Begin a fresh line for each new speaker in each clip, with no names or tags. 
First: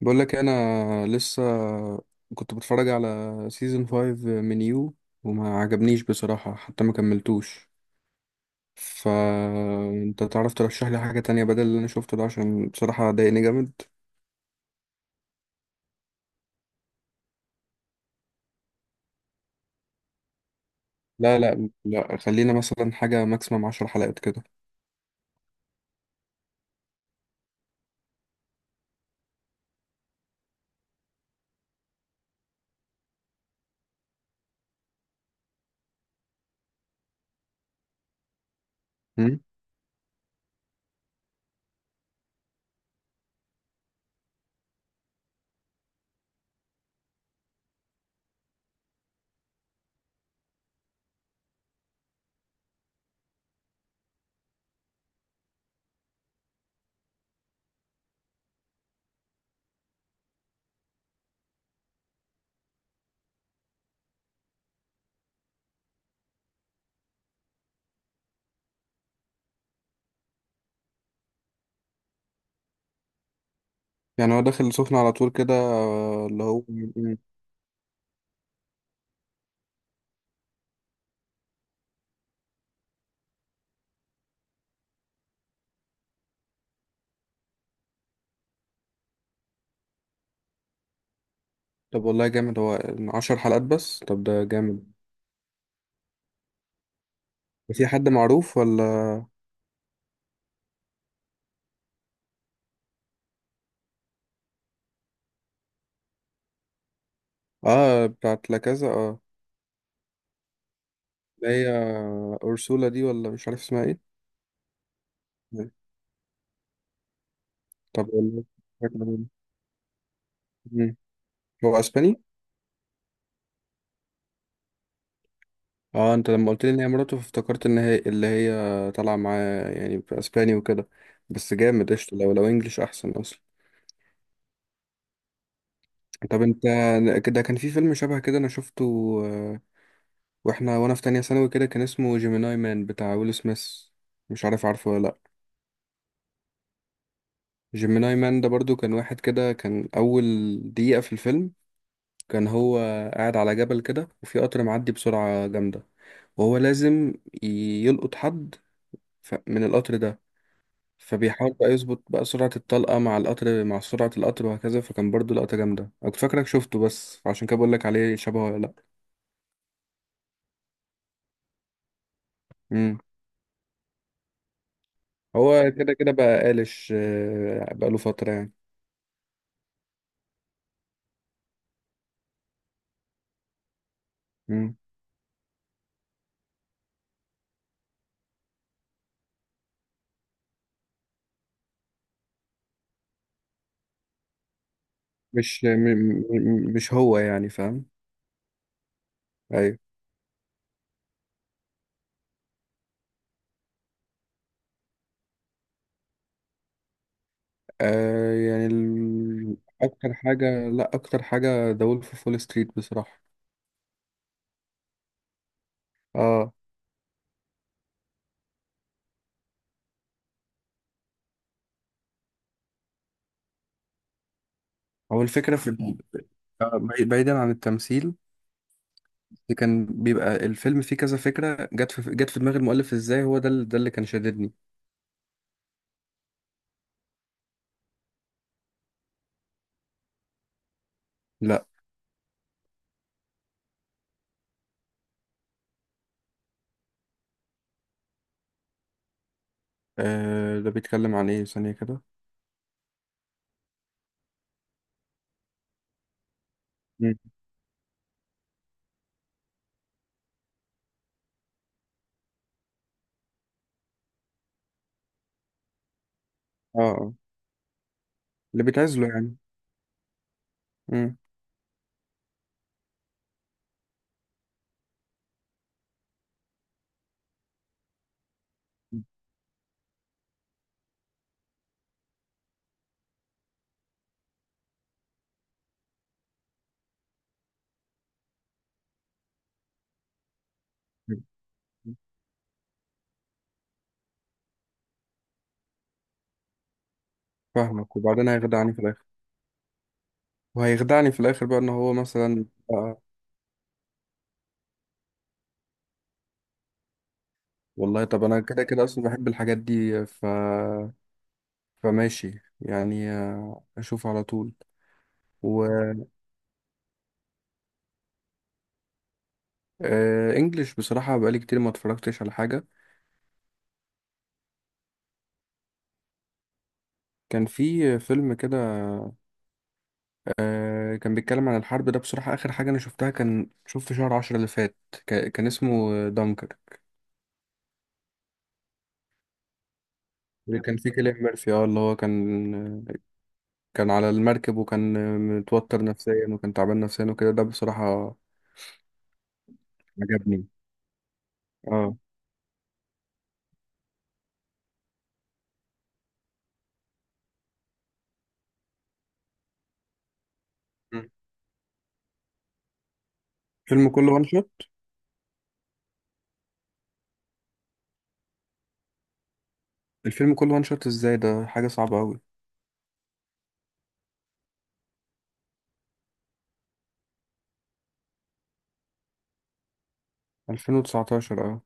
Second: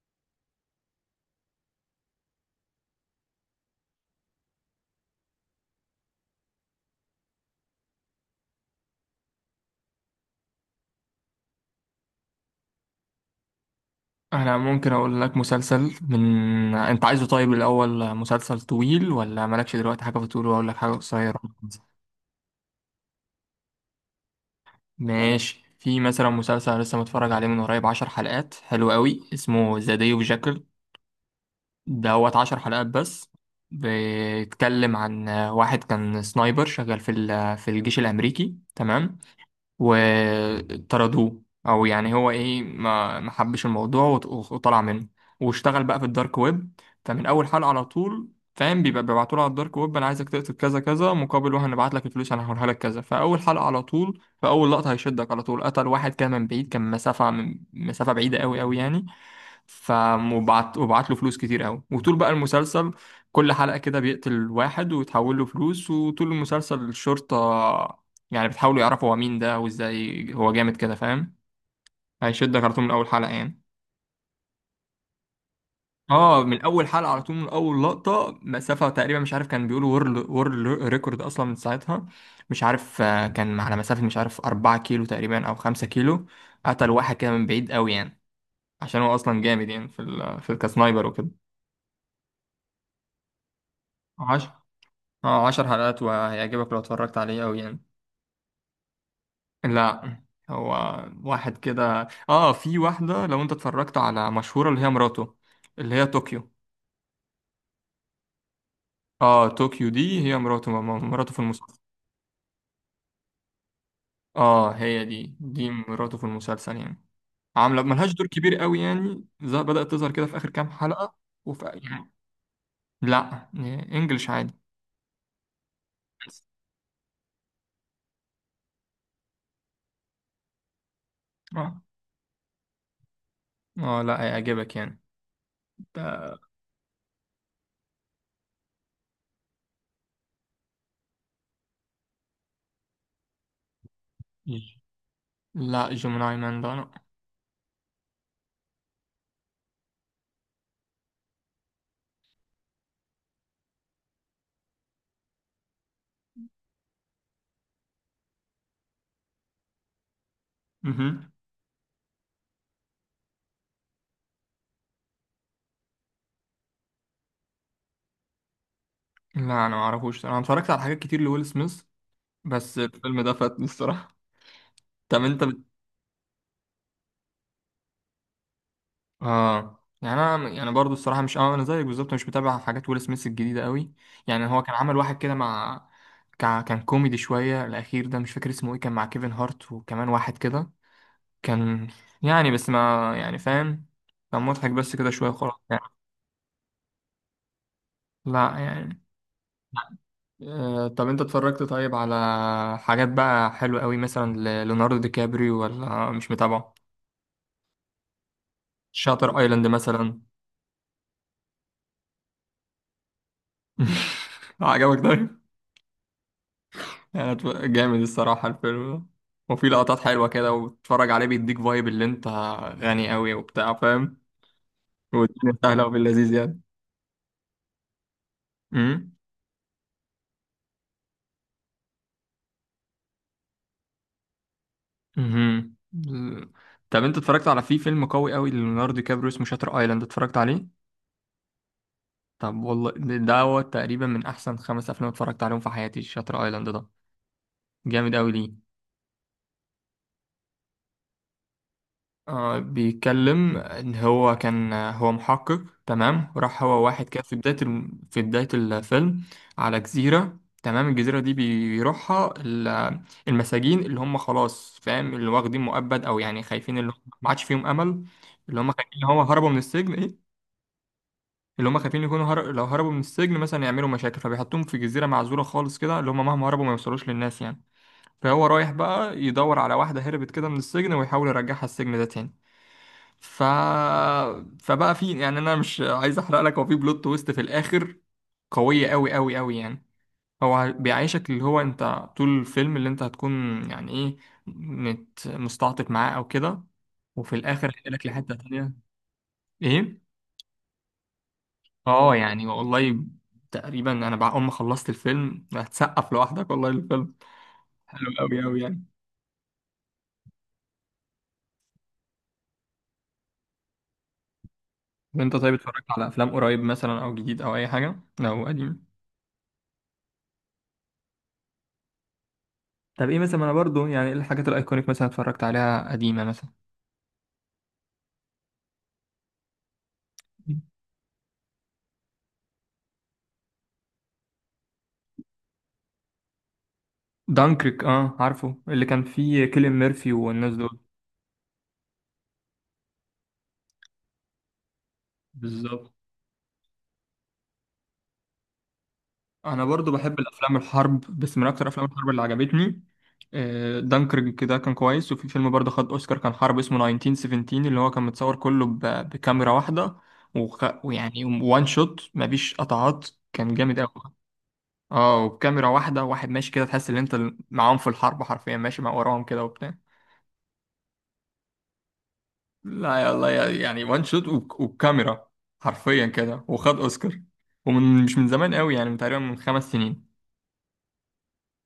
بقول لك انا لسه كنت بتفرج على سيزون 5 من يو، وما عجبنيش بصراحة، حتى ما كملتوش. فانت تعرف ترشح لي حاجة تانية بدل اللي انا شفته ده، عشان بصراحة ضايقني جامد.
انا ممكن اقول لك مسلسل. من انت عايزه؟ طيب الاول، مسلسل طويل ولا مالكش دلوقتي حاجه في الطول واقول لك حاجه
لا
قصيره؟
لا لا خلينا مثلا حاجة ماكسيمم 10 حلقات كده.
ماشي، في مثلا مسلسل لسه متفرج عليه من قريب، 10 حلقات، حلو قوي، اسمه ذا داي اوف جاكل دوت. 10 حلقات بس. بيتكلم عن واحد كان سنايبر شغال في الجيش الامريكي، تمام؟
أمم.
وطردوه، او يعني هو ايه، ما حبش الموضوع وطلع منه واشتغل بقى في الدارك ويب. فمن اول حلقة على طول، فاهم، بيبقى بيبعتوا له على الدارك ويب، انا عايزك تقتل كذا كذا مقابل وهنبعت لك الفلوس، هنحولها لك كذا. فاول حلقة على طول، فاول لقطة هيشدك على طول. قتل واحد كان من بعيد، كان مسافة، من مسافة بعيدة قوي قوي يعني. فمبعت وبعت وبعت له فلوس كتير قوي، وطول بقى المسلسل كل حلقة كده بيقتل واحد ويتحول له فلوس. وطول المسلسل الشرطة يعني بتحاولوا يعرفوا هو مين ده، وازاي هو جامد كده، فاهم؟ هيشدك على طول من اول حلقة يعني.
يعني هو داخل سخن على طول كده؟
اه،
اللي
من
هو.
اول حلقة
أمم.
على طول، من اول لقطة، مسافة تقريبا مش عارف، كان بيقولوا وورلد ريكورد اصلا من ساعتها. مش عارف، آه، كان على مسافة مش عارف 4 كيلو تقريبا او 5 كيلو، قتل واحد كده من بعيد قوي يعني. عشان هو اصلا جامد يعني في ال الكسنايبر وكده.
طب والله جامد هو. 10 حلقات بس؟ طب ده
10،
جامد.
اه، 10 حلقات وهيعجبك لو اتفرجت عليه قوي يعني.
في حد معروف ولا؟
لا، هو واحد كده. اه، في واحدة لو انت اتفرجت على مشهورة، اللي هي مراته، اللي هي طوكيو.
اه بتاعت لا كذا، اه
اه، طوكيو دي هي مراته، مراته في
اللي هي
المسلسل.
أورسولا دي، ولا مش عارف اسمها ايه.
اه، هي دي، مراته في المسلسل يعني. عاملة
طب
ملهاش دور
والله
كبير قوي
فكرة جميلة.
يعني، بدأت تظهر كده في آخر كام
مم.
حلقة. وفي
هو
يعني.
اسباني؟
لا، انجلش عادي.
اه، انت لما قلت لي ان هي مراته، فافتكرت ان هي اللي هي طالعه معاه يعني في اسباني وكده. بس
اه.
جامد قشطه، لو لو انجلش احسن اصلا.
اه، لا هيعجبك يعني. ده-.
طب انت كده كان في فيلم شبه كده انا شفته، آه، وانا في تانية ثانوي كده، كان اسمه جيميناي مان بتاع ويل سميث. مش عارف عارفه ولا لا.
لا، جيميناي مان ده لا.
جيميناي مان ده برضو كان واحد كده، كان اول دقيقة في الفيلم كان هو قاعد على جبل كده، وفي قطر معدي بسرعة جامدة، وهو لازم يلقط حد من القطر ده.
مهم.
فبيحاول بقى يظبط بقى سرعة الطلقة مع القطر، مع سرعة القطر وهكذا. فكان برضو لقطة جامدة، أنا كنت فاكرك شفته، بس عشان كده بقول لك عليه، شبهه ولا لأ؟
لا، انا ما اعرفوش. انا اتفرجت على حاجات كتير لويل سميث بس
مم.
الفيلم ده فاتني الصراحة. طب انت بت...
هو كده كده بقى قالش، بقى له فترة يعني.
اه، يعني انا يعني برضو الصراحه، مش اه، انا زيك بالظبط، مش متابع حاجات ويل سميث الجديده قوي. يعني هو كان
مم.
عمل واحد كده مع. كان كوميدي شويه الاخير ده، مش فاكر اسمه ايه، كان مع كيفن هارت وكمان واحد كده. كان، يعني بس ما يعني، فاهم؟ كان مضحك بس كده شويه خلاص
مش م-
يعني.
م- مش هو يعني، فاهم؟
لا يعني.
أيوة.
آه، طب انت اتفرجت طيب على حاجات بقى حلوه قوي، مثلا ليوناردو دي كابريو، ولا مش متابعه؟
آه يعني
شاتر
ال...
ايلاند
أكتر
مثلا.
حاجة لأ، أكتر حاجة ذا وولف أوف وول ستريت بصراحة.
عجبك ده؟
اه،
يعني جامد الصراحة الفيلم ده. وفي لقطات حلوة كده، وتتفرج عليه بيديك فايب اللي انت غني قوي وبتاع، فاهم؟
هو الفكرة
والدنيا
في
سهلة وفي اللذيذ يعني.
آه، بعيدا عن التمثيل،
امم.
اللي كان بيبقى الفيلم فيه كذا فكرة، جت في دماغ المؤلف ازاي، هو ده ده اللي كان شاددني.
امم. طب انت اتفرجت على، في فيلم قوي قوي ليوناردو دي كابريو اسمه شاتر ايلاند، اتفرجت عليه؟
لا.
طب والله ده، ده هو تقريبا من احسن 5 افلام اتفرجت عليهم في حياتي، شاتر ايلاند ده، جامد قوي. ليه؟
آه ده بيتكلم عن ايه ثانية كده؟
آه، بيتكلم ان هو كان هو محقق، تمام؟ وراح هو واحد
مم.
كده في بداية في بداية الفيلم على جزيرة، تمام؟ الجزيرة دي بيروحها ال- المساجين اللي هم خلاص، فاهم، اللي واخدين مؤبد، او يعني خايفين،
اه
اللي هم
آه.
ما عادش فيهم امل. اللي
اللي
هم خايفين ان
بيتعزله
هو
يعني.
هربوا من السجن ايه.
مم.
اللي هم خايفين يكونوا لو هربوا من السجن مثلا يعملوا مشاكل، فبيحطوهم في جزيرة معزولة خالص كده، اللي هم مهما هربوا ما يوصلوش للناس يعني. فهو رايح بقى يدور على واحدة هربت كده من السجن، ويحاول يرجعها السجن ده تاني. ف. فبقى في يعني، انا مش عايز احرق لك، هو في بلوت تويست في الاخر، قويه قوي قوي قوي يعني. هو بيعيشك اللي هو انت طول الفيلم، اللي انت هتكون يعني ايه، مستعطف معاه او كده، وفي الاخر
فاهمك،
هينقلك
وبعدين
لحته تانية.
هيخدعني في الاخر،
ايه.
وهيخدعني في الاخر بقى ان هو
اه، يعني
مثلا. آه.
والله تقريبا انا بعد ما خلصت الفيلم هتسقف لوحدك، والله الفيلم
والله
حلو
طب انا
قوي قوي
كده
يعني.
كده اصلا بحب الحاجات دي، فماشي يعني، آه، اشوف على طول.
وانت طيب،
و
اتفرجت على افلام قريب مثلا، او جديد، او اي حاجه، او قديم؟
آه، انجلش بصراحة بقالي كتير ما اتفرجتش على حاجة.
طب ايه مثلا، انا برضو يعني، ايه الحاجات الايكونيك مثلا اتفرجت عليها قديمه مثلا؟
كان في فيلم كده، آه، كان بيتكلم عن الحرب. ده بصراحة آخر حاجة أنا شفتها، كان شوف في شهر عشرة اللي فات. كان اسمه دانكر.
دانكريك، اه عارفه، اللي كان فيه كيليان ميرفي والناس
اللي كان
دول.
فيه كيليان ميرفي، اه اللي هو كان، كان على المركب، وكان متوتر
بالظبط.
نفسيا، وكان تعبان نفسيا وكده. ده بصراحة
انا برضو بحب
عجبني،
الافلام الحرب، بس من اكتر افلام
اه.
الحرب اللي عجبتني، آه، دانكريك كده كان كويس. وفي فيلم برضه خد اوسكار، كان حرب، اسمه 1917، اللي هو كان متصور كله بكاميرا واحدة،
مم.
ويعني وان شوت، مفيش قطعات، كان جامد
الفيلم كله
قوي.
وان شوت؟
اه، وبكاميرا واحدة، واحد ماشي كده، تحس ان انت معاهم في الحرب حرفيا، ماشي مع وراهم كده وبتاع.
الفيلم كله وان شوت ازاي؟ ده حاجة صعبة أوي.
لا يا الله، يعني وان شوت والكاميرا حرفيا كده، وخد اوسكار. ومن مش من زمان قوي يعني، من تقريبا من 5 سنين
2019 اه.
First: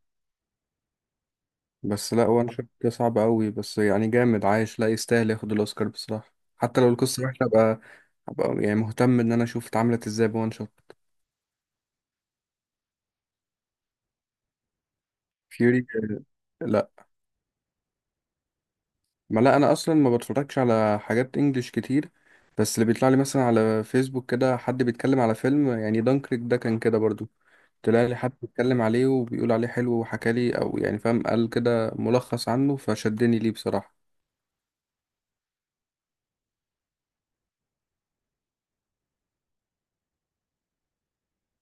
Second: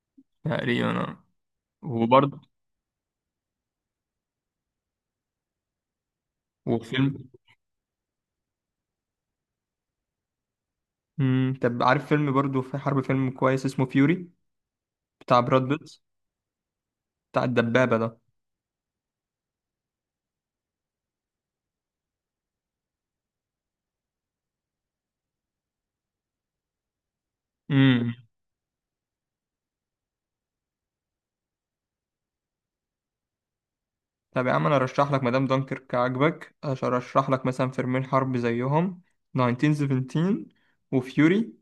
تقريبا، آه.
بس لا،
وبرضه،
وان شوت ده صعب أوي، بس يعني جامد، عايش، لا يستاهل ياخد الأوسكار بصراحة، حتى لو القصة
وفيلم.
وحشة، أبقى أبقى يعني مهتم إن أنا أشوف اتعملت ازاي بوان شوت.
مم. طب عارف فيلم برضه في حرب، فيلم كويس اسمه فيوري، بتاع براد
فيوري؟
بيت،
لا.
بتاع الدبابة ده.
ما لا انا اصلا ما بتفرجش على حاجات انجليش كتير، بس اللي بيطلع لي مثلا على فيسبوك كده، حد بيتكلم على فيلم، يعني دانكريك ده كان كده برضو، طلع
امم.
لي حد بيتكلم عليه وبيقول عليه حلو وحكى لي، او يعني فاهم، قال كده ملخص عنه فشدني ليه بصراحة.
طب يا عم، انا ارشح لك مدام دانكيرك عجبك، ارشح لك مثلا فيلمين حرب زيهم، 1917 وفيوري.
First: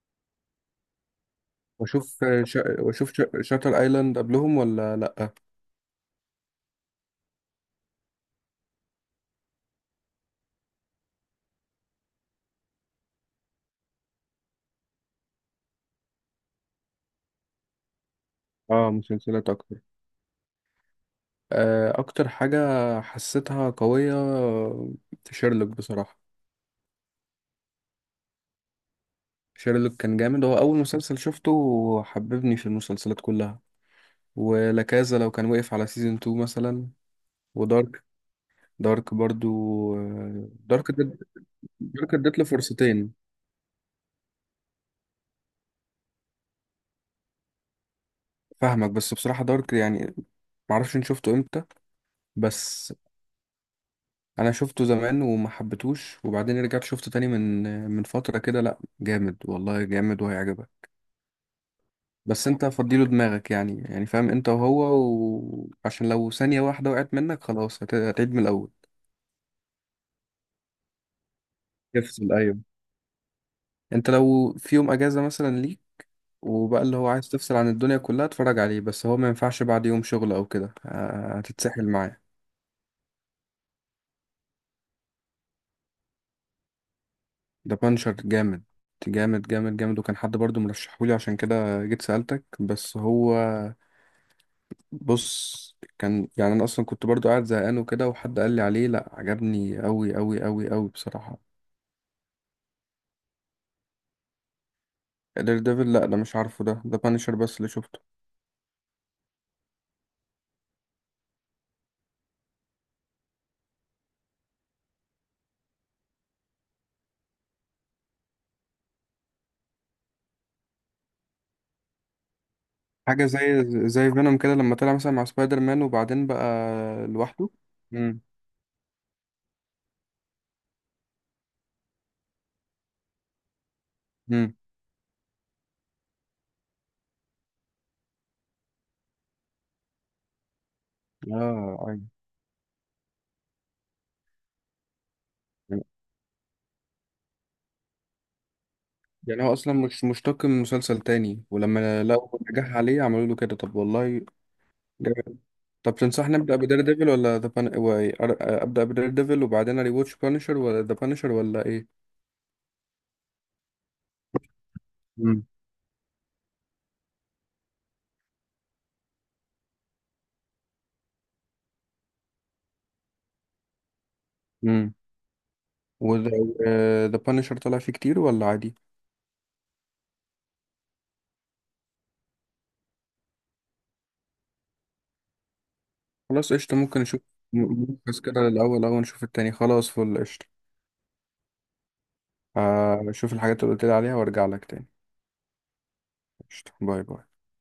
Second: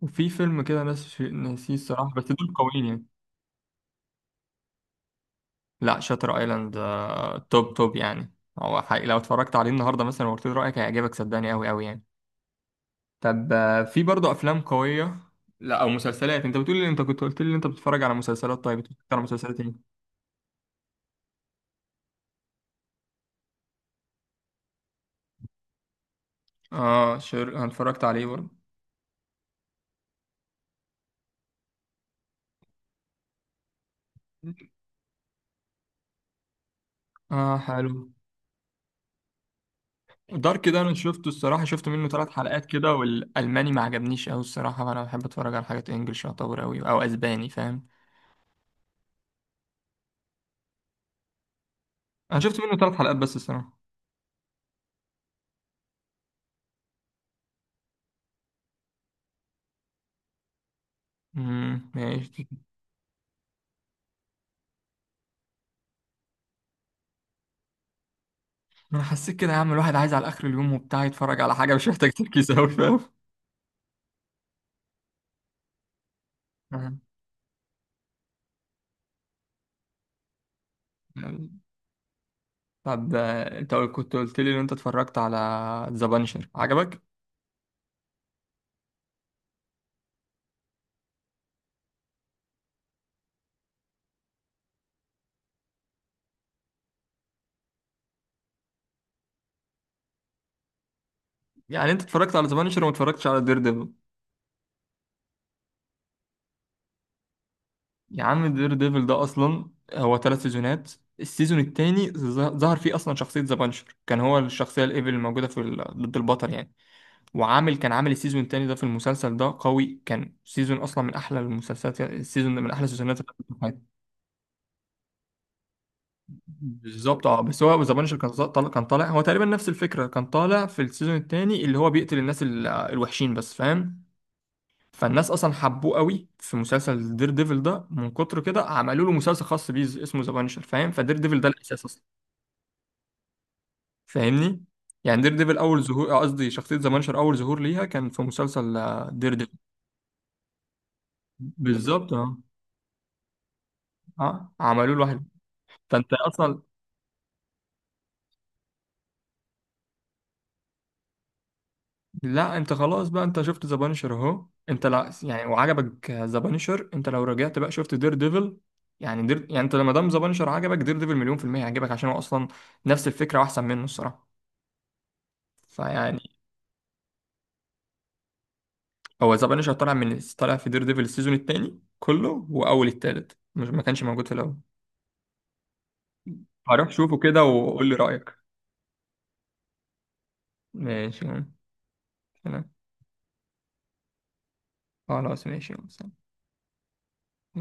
وفي فيلم كده ناس، ناسيه الصراحة، بس
واشوف
دول
شا...
قويين يعني.
واشوف شاتر ايلاند قبلهم ولا لا؟
لا شاتر ايلاند، آه، توب توب يعني، هو حقيقي لو اتفرجت عليه النهارده مثلا وقلت له رايك، هيعجبك صدقني قوي قوي يعني. طب آه، في برضه افلام قويه. لا، او مسلسلات، انت بتقول لي، انت كنت قلت لي انت بتتفرج على مسلسلات، طيب
اه،
بتتفرج على
مسلسلات
مسلسلات ايه؟
اكتر. آه، اكتر حاجة حسيتها قوية شيرلوك بصراحة.
اه، شر. انا اتفرجت عليه برضه.
شيرلوك كان جامد، هو أول مسلسل شفته وحببني في المسلسلات كلها. ولاكازا لو كان وقف على سيزون 2 مثلا.
اه حلو.
ودارك، دارك برضو، آه،
دارك ده
دارك
انا
ادت
شفته الصراحه، شفت منه
دارك
ثلاث
ادت له
حلقات كده،
فرصتين.
والالماني ما عجبنيش قوي الصراحه، فانا بحب اتفرج على حاجات انجلش، يعتبر قوي او اسباني، فاهم.
فاهمك، بس بصراحة دارك يعني، معرفش إن شفته امتى.
انا شفت منه ثلاث
بس
حلقات بس الصراحه.
انا شفته زمان وما حبيتهوش، وبعدين رجعت شفته تاني من من فترة كده. لا جامد والله، جامد وهيعجبك.
امم، ماشي.
بس انت فضيله دماغك يعني، يعني فاهم انت وهو، وعشان لو ثانية واحدة وقعت منك خلاص هتعيد من الاول.
ما انا حسيت كده يا عم، الواحد عايز على اخر اليوم وبتاع يتفرج على حاجه مش محتاج
يفصل،
تركيز
ايوه.
قوي، فاهم؟
انت لو في يوم اجازه مثلا ليك، وبقى اللي هو عايز تفصل عن الدنيا كلها، اتفرج عليه. بس هو ما ينفعش بعد يوم شغل او كده،
أها.
هتتسحل معاه.
طب آه، انت كنت قلت لي ان انت اتفرجت على ذا بانشر، عجبك؟
ده بانشر جامد، جامد جامد جامد وكان حد برضو مرشحهولي، عشان كده جيت سألتك. بس هو، بص كان يعني انا اصلا كنت برضو قاعد زهقان وكده، وحد قال لي عليه، لا عجبني قوي قوي قوي قوي بصراحه.
يعني انت اتفرجت على ذا بانشر وما اتفرجتش على دير ديفل؟
دير ديفل لا ده مش عارفه، ده بانشر بس اللي شفته.
يا عم دير ديفل ده اصلا هو 3 سيزونات. السيزون الثاني ظهر فيه اصلا شخصيه ذا بانشر، كان هو الشخصيه الايفل الموجوده ضد البطل يعني. وعامل، كان عامل السيزون الثاني ده في المسلسل ده قوي، كان سيزون اصلا من احلى المسلسلات، السيزون ده من احلى السيزونات.
حاجة زي، زي فينوم كده لما طلع مثلا مع سبايدر مان، وبعدين بقى
بالظبط. اه،
لوحده.
بس هو زبانشر
امم.
كان طالع، كان طالع هو تقريبا نفس الفكره، كان طالع في السيزون الثاني اللي هو بيقتل الناس ال- الوحشين بس، فاهم.
امم.
فالناس اصلا حبوه قوي في مسلسل دير ديفل ده، من كتر كده عملوا له مسلسل خاص بيه، اسمه زبانشر، فاهم؟ فدير ديفل ده الاساس
اه
اصلا،
ايوه.
فاهمني؟ يعني دير ديفل اول
يعني
ظهور، آه، قصدي شخصيه زبانشر اول ظهور ليها كان في مسلسل، آه، دير
يعني
ديفل.
هو اصلا مش مشتق من مسلسل تاني، ولما
بالظبط. اه.
لقوا نجاح عليه عملوا له كده؟ طب والله
اه، عملوا له واحد.
جامد. طب
فانت
تنصحني ابدا
اصلا.
بدير ديفل ولا ذا ابدا بدير ديفل وبعدين اري واتش بانشر، ولا ذا بانشر، ولا ايه؟
لا، انت خلاص بقى، انت شفت ذا بانشر اهو، انت لا يعني
امم.
وعجبك ذا بانشر، انت لو رجعت بقى شفت دير ديفل. يعني دير، يعني انت لما دام ذا بانشر عجبك، دير ديفل مليون في المية هيعجبك، عشان هو اصلا نفس الفكرة واحسن منه الصراحة.
امم.
فيعني.
وذا بانشر طلع فيه كتير ولا عادي؟
هو ذا بانشر طالع من، طالع في دير ديفل السيزون التاني كله واول التالت، مش ما كانش موجود في الاول.
خلاص قشطة،
هروح
ممكن
شوفه
نشوف.
كده
م-
وقول لي
ملخص
رأيك.
كده الأول، أول نشوف التاني، خلاص فل قشطة.
ماشي. تمام.
آه، شوف الحاجات اللي قلت لي عليها وارجع لك تاني.
خلاص ماشي، سلام.
قشطة. باي باي.